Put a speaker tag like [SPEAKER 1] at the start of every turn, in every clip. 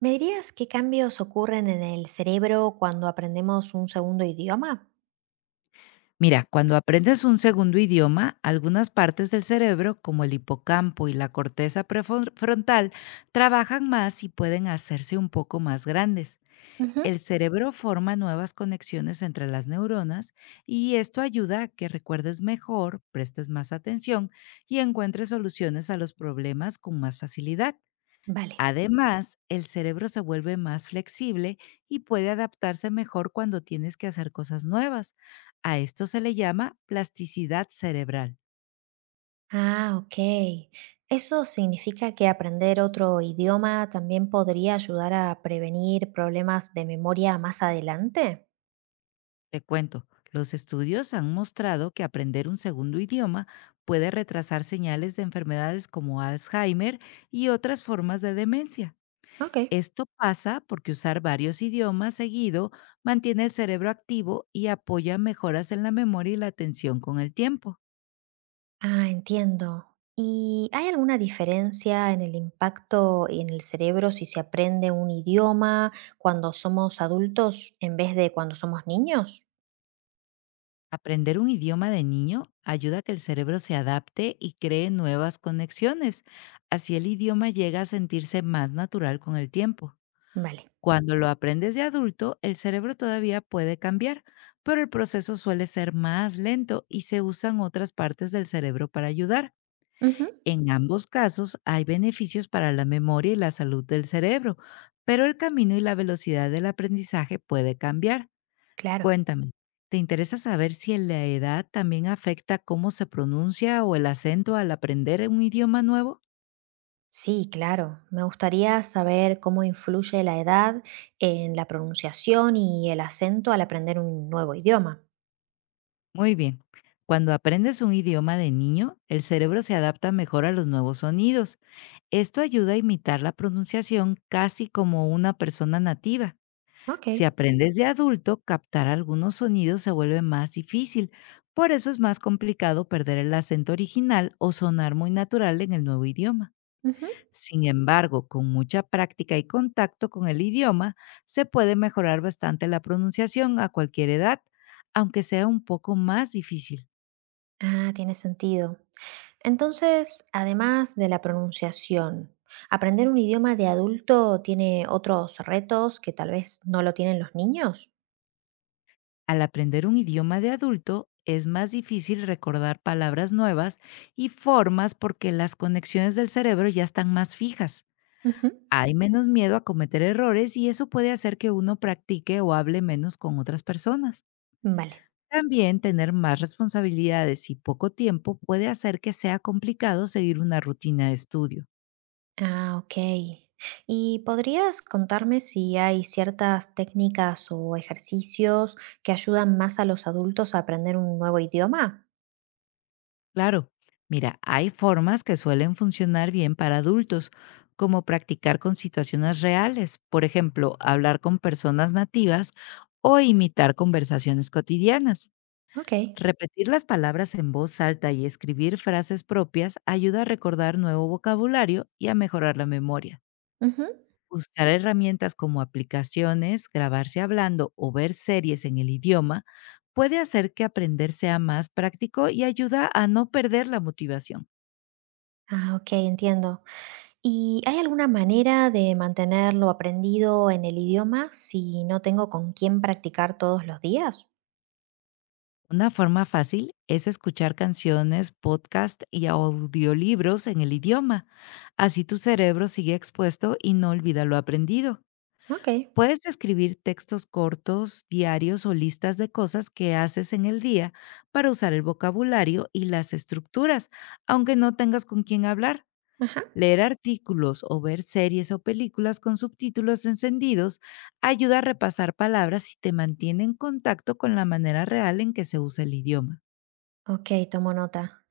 [SPEAKER 1] ¿Me dirías qué cambios ocurren en el cerebro cuando aprendemos un segundo idioma?
[SPEAKER 2] Mira, cuando aprendes un segundo idioma, algunas partes del cerebro, como el hipocampo y la corteza prefrontal, trabajan más y pueden hacerse un poco más grandes.
[SPEAKER 1] Ujú.
[SPEAKER 2] El cerebro forma nuevas conexiones entre las neuronas y esto ayuda a que recuerdes mejor, prestes más atención y encuentres soluciones a los problemas con más facilidad.
[SPEAKER 1] Vale.
[SPEAKER 2] Además, el cerebro se vuelve más flexible y puede adaptarse mejor cuando tienes que hacer cosas nuevas. A esto se le llama plasticidad cerebral.
[SPEAKER 1] Ah, ok. ¿Eso significa que aprender otro idioma también podría ayudar a prevenir problemas de memoria más adelante?
[SPEAKER 2] Te cuento, los estudios han mostrado que aprender un segundo idioma puede retrasar señales de enfermedades como Alzheimer y otras formas de demencia.
[SPEAKER 1] Ok.
[SPEAKER 2] Esto pasa porque usar varios idiomas seguido mantiene el cerebro activo y apoya mejoras en la memoria y la atención con el tiempo.
[SPEAKER 1] Ah, entiendo. ¿Y hay alguna diferencia en el impacto en el cerebro si se aprende un idioma cuando somos adultos en vez de cuando somos niños?
[SPEAKER 2] Aprender un idioma de niño ayuda a que el cerebro se adapte y cree nuevas conexiones. Así el idioma llega a sentirse más natural con el tiempo.
[SPEAKER 1] Vale.
[SPEAKER 2] Cuando lo aprendes de adulto, el cerebro todavía puede cambiar, pero el proceso suele ser más lento y se usan otras partes del cerebro para ayudar.
[SPEAKER 1] Ujú.
[SPEAKER 2] En ambos casos hay beneficios para la memoria y la salud del cerebro, pero el camino y la velocidad del aprendizaje puede cambiar.
[SPEAKER 1] Claro.
[SPEAKER 2] Cuéntame, ¿te interesa saber si en la edad también afecta cómo se pronuncia o el acento al aprender un idioma nuevo?
[SPEAKER 1] Sí, claro. Me gustaría saber cómo influye la edad en la pronunciación y el acento al aprender un nuevo idioma.
[SPEAKER 2] Muy bien. Cuando aprendes un idioma de niño, el cerebro se adapta mejor a los nuevos sonidos. Esto ayuda a imitar la pronunciación casi como una persona nativa.
[SPEAKER 1] Ok.
[SPEAKER 2] Si aprendes de adulto, captar algunos sonidos se vuelve más difícil. Por eso es más complicado perder el acento original o sonar muy natural en el nuevo idioma.
[SPEAKER 1] Ujú.
[SPEAKER 2] Sin embargo, con mucha práctica y contacto con el idioma, se puede mejorar bastante la pronunciación a cualquier edad, aunque sea un poco más difícil.
[SPEAKER 1] Ah, tiene sentido. Entonces, además de la pronunciación, ¿aprender un idioma de adulto tiene otros retos que tal vez no lo tienen los niños?
[SPEAKER 2] Al aprender un idioma de adulto, es más difícil recordar palabras nuevas y formas porque las conexiones del cerebro ya están más fijas.
[SPEAKER 1] Ujú.
[SPEAKER 2] Hay menos miedo a cometer errores y eso puede hacer que uno practique o hable menos con otras personas.
[SPEAKER 1] Vale.
[SPEAKER 2] También tener más responsabilidades y poco tiempo puede hacer que sea complicado seguir una rutina de estudio.
[SPEAKER 1] Ah, ok. ¿Y podrías contarme si hay ciertas técnicas o ejercicios que ayudan más a los adultos a aprender un nuevo idioma?
[SPEAKER 2] Claro, mira, hay formas que suelen funcionar bien para adultos, como practicar con situaciones reales, por ejemplo, hablar con personas nativas o imitar conversaciones cotidianas.
[SPEAKER 1] Ok.
[SPEAKER 2] Repetir las palabras en voz alta y escribir frases propias ayuda a recordar nuevo vocabulario y a mejorar la memoria.
[SPEAKER 1] Ujú.
[SPEAKER 2] Usar herramientas como aplicaciones, grabarse hablando o ver series en el idioma puede hacer que aprender sea más práctico y ayuda a no perder la motivación.
[SPEAKER 1] Ah, ok, entiendo. ¿Y hay alguna manera de mantenerlo aprendido en el idioma si no tengo con quién practicar todos los días?
[SPEAKER 2] Una forma fácil es escuchar canciones, podcast y audiolibros en el idioma. Así tu cerebro sigue expuesto y no olvida lo aprendido.
[SPEAKER 1] Ok.
[SPEAKER 2] Puedes escribir textos cortos, diarios o listas de cosas que haces en el día para usar el vocabulario y las estructuras, aunque no tengas con quién hablar. Leer artículos o ver series o películas con subtítulos encendidos ayuda a repasar palabras y te mantiene en contacto con la manera real en que se usa el idioma.
[SPEAKER 1] Ok, tomo nota.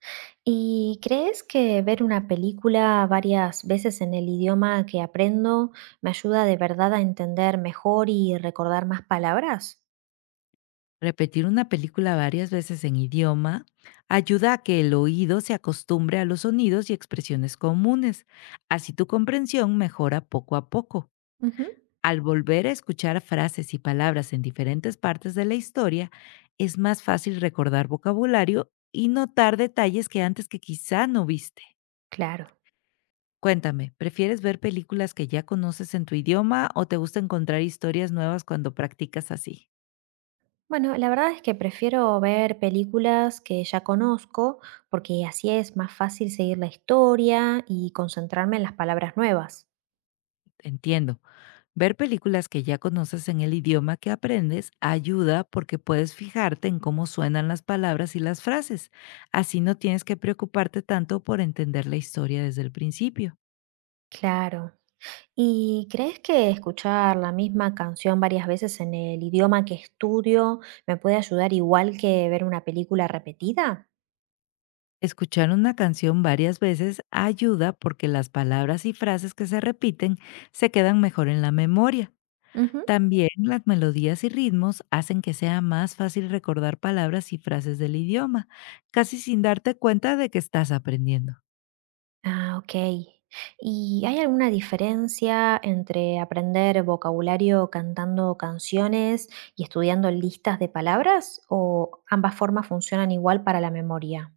[SPEAKER 1] ¿Y crees que ver una película varias veces en el idioma que aprendo me ayuda de verdad a entender mejor y recordar más palabras?
[SPEAKER 2] Repetir una película varias veces en idioma ayuda a que el oído se acostumbre a los sonidos y expresiones comunes. Así tu comprensión mejora poco a poco.
[SPEAKER 1] Ujú,
[SPEAKER 2] Al volver a escuchar frases y palabras en diferentes partes de la historia, es más fácil recordar vocabulario y notar detalles que antes que quizá no viste.
[SPEAKER 1] claro.
[SPEAKER 2] Cuéntame, ¿prefieres ver películas que ya conoces en tu idioma o te gusta encontrar historias nuevas cuando practicas así?
[SPEAKER 1] Bueno, la verdad es que prefiero ver películas que ya conozco porque así es más fácil seguir la historia y concentrarme en las palabras nuevas.
[SPEAKER 2] Entiendo. Ver películas que ya conoces en el idioma que aprendes ayuda porque puedes fijarte en cómo suenan las palabras y las frases. Así no tienes que preocuparte tanto por entender la historia desde el principio.
[SPEAKER 1] Claro. ¿Y crees que escuchar la misma canción varias veces en el idioma que estudio me puede ayudar igual que ver una película repetida?
[SPEAKER 2] Escuchar una canción varias veces ayuda porque las palabras y frases que se repiten se quedan mejor en la memoria.
[SPEAKER 1] Ujú.
[SPEAKER 2] También las melodías y ritmos hacen que sea más fácil recordar palabras y frases del idioma, casi sin darte cuenta de que estás aprendiendo.
[SPEAKER 1] Ah, ok. ¿Y hay alguna diferencia entre aprender vocabulario cantando canciones y estudiando listas de palabras? ¿O ambas formas funcionan igual para la memoria?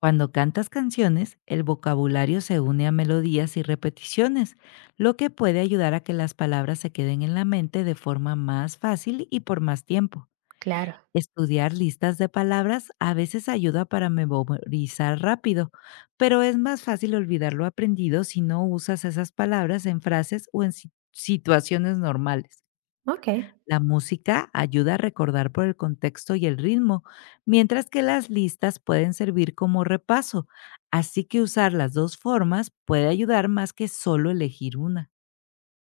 [SPEAKER 2] Cuando cantas canciones, el vocabulario se une a melodías y repeticiones, lo que puede ayudar a que las palabras se queden en la mente de forma más fácil y por más tiempo.
[SPEAKER 1] Claro.
[SPEAKER 2] Estudiar listas de palabras a veces ayuda para memorizar rápido, pero es más fácil olvidar lo aprendido si no usas esas palabras en frases o en situaciones normales.
[SPEAKER 1] Ok.
[SPEAKER 2] La música ayuda a recordar por el contexto y el ritmo, mientras que las listas pueden servir como repaso, así que usar las dos formas puede ayudar más que solo elegir una.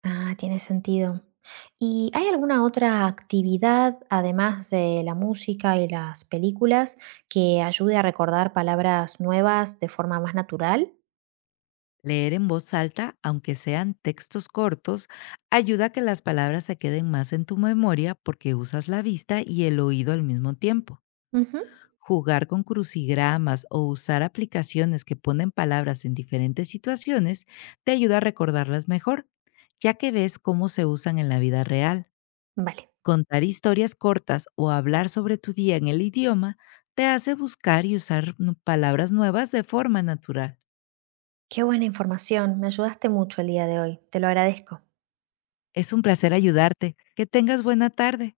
[SPEAKER 1] Ah, tiene sentido. ¿Y hay alguna otra actividad, además de la música y las películas, que ayude a recordar palabras nuevas de forma más natural?
[SPEAKER 2] Leer en voz alta, aunque sean textos cortos, ayuda a que las palabras se queden más en tu memoria porque usas la vista y el oído al mismo tiempo.
[SPEAKER 1] Ujú.
[SPEAKER 2] Jugar con crucigramas o usar aplicaciones que ponen palabras en diferentes situaciones te ayuda a recordarlas mejor, ya que ves cómo se usan en la vida real.
[SPEAKER 1] Vale.
[SPEAKER 2] Contar historias cortas o hablar sobre tu día en el idioma te hace buscar y usar palabras nuevas de forma natural.
[SPEAKER 1] Qué buena información. Me ayudaste mucho el día de hoy. Te lo agradezco.
[SPEAKER 2] Es un placer ayudarte. Que tengas buena tarde.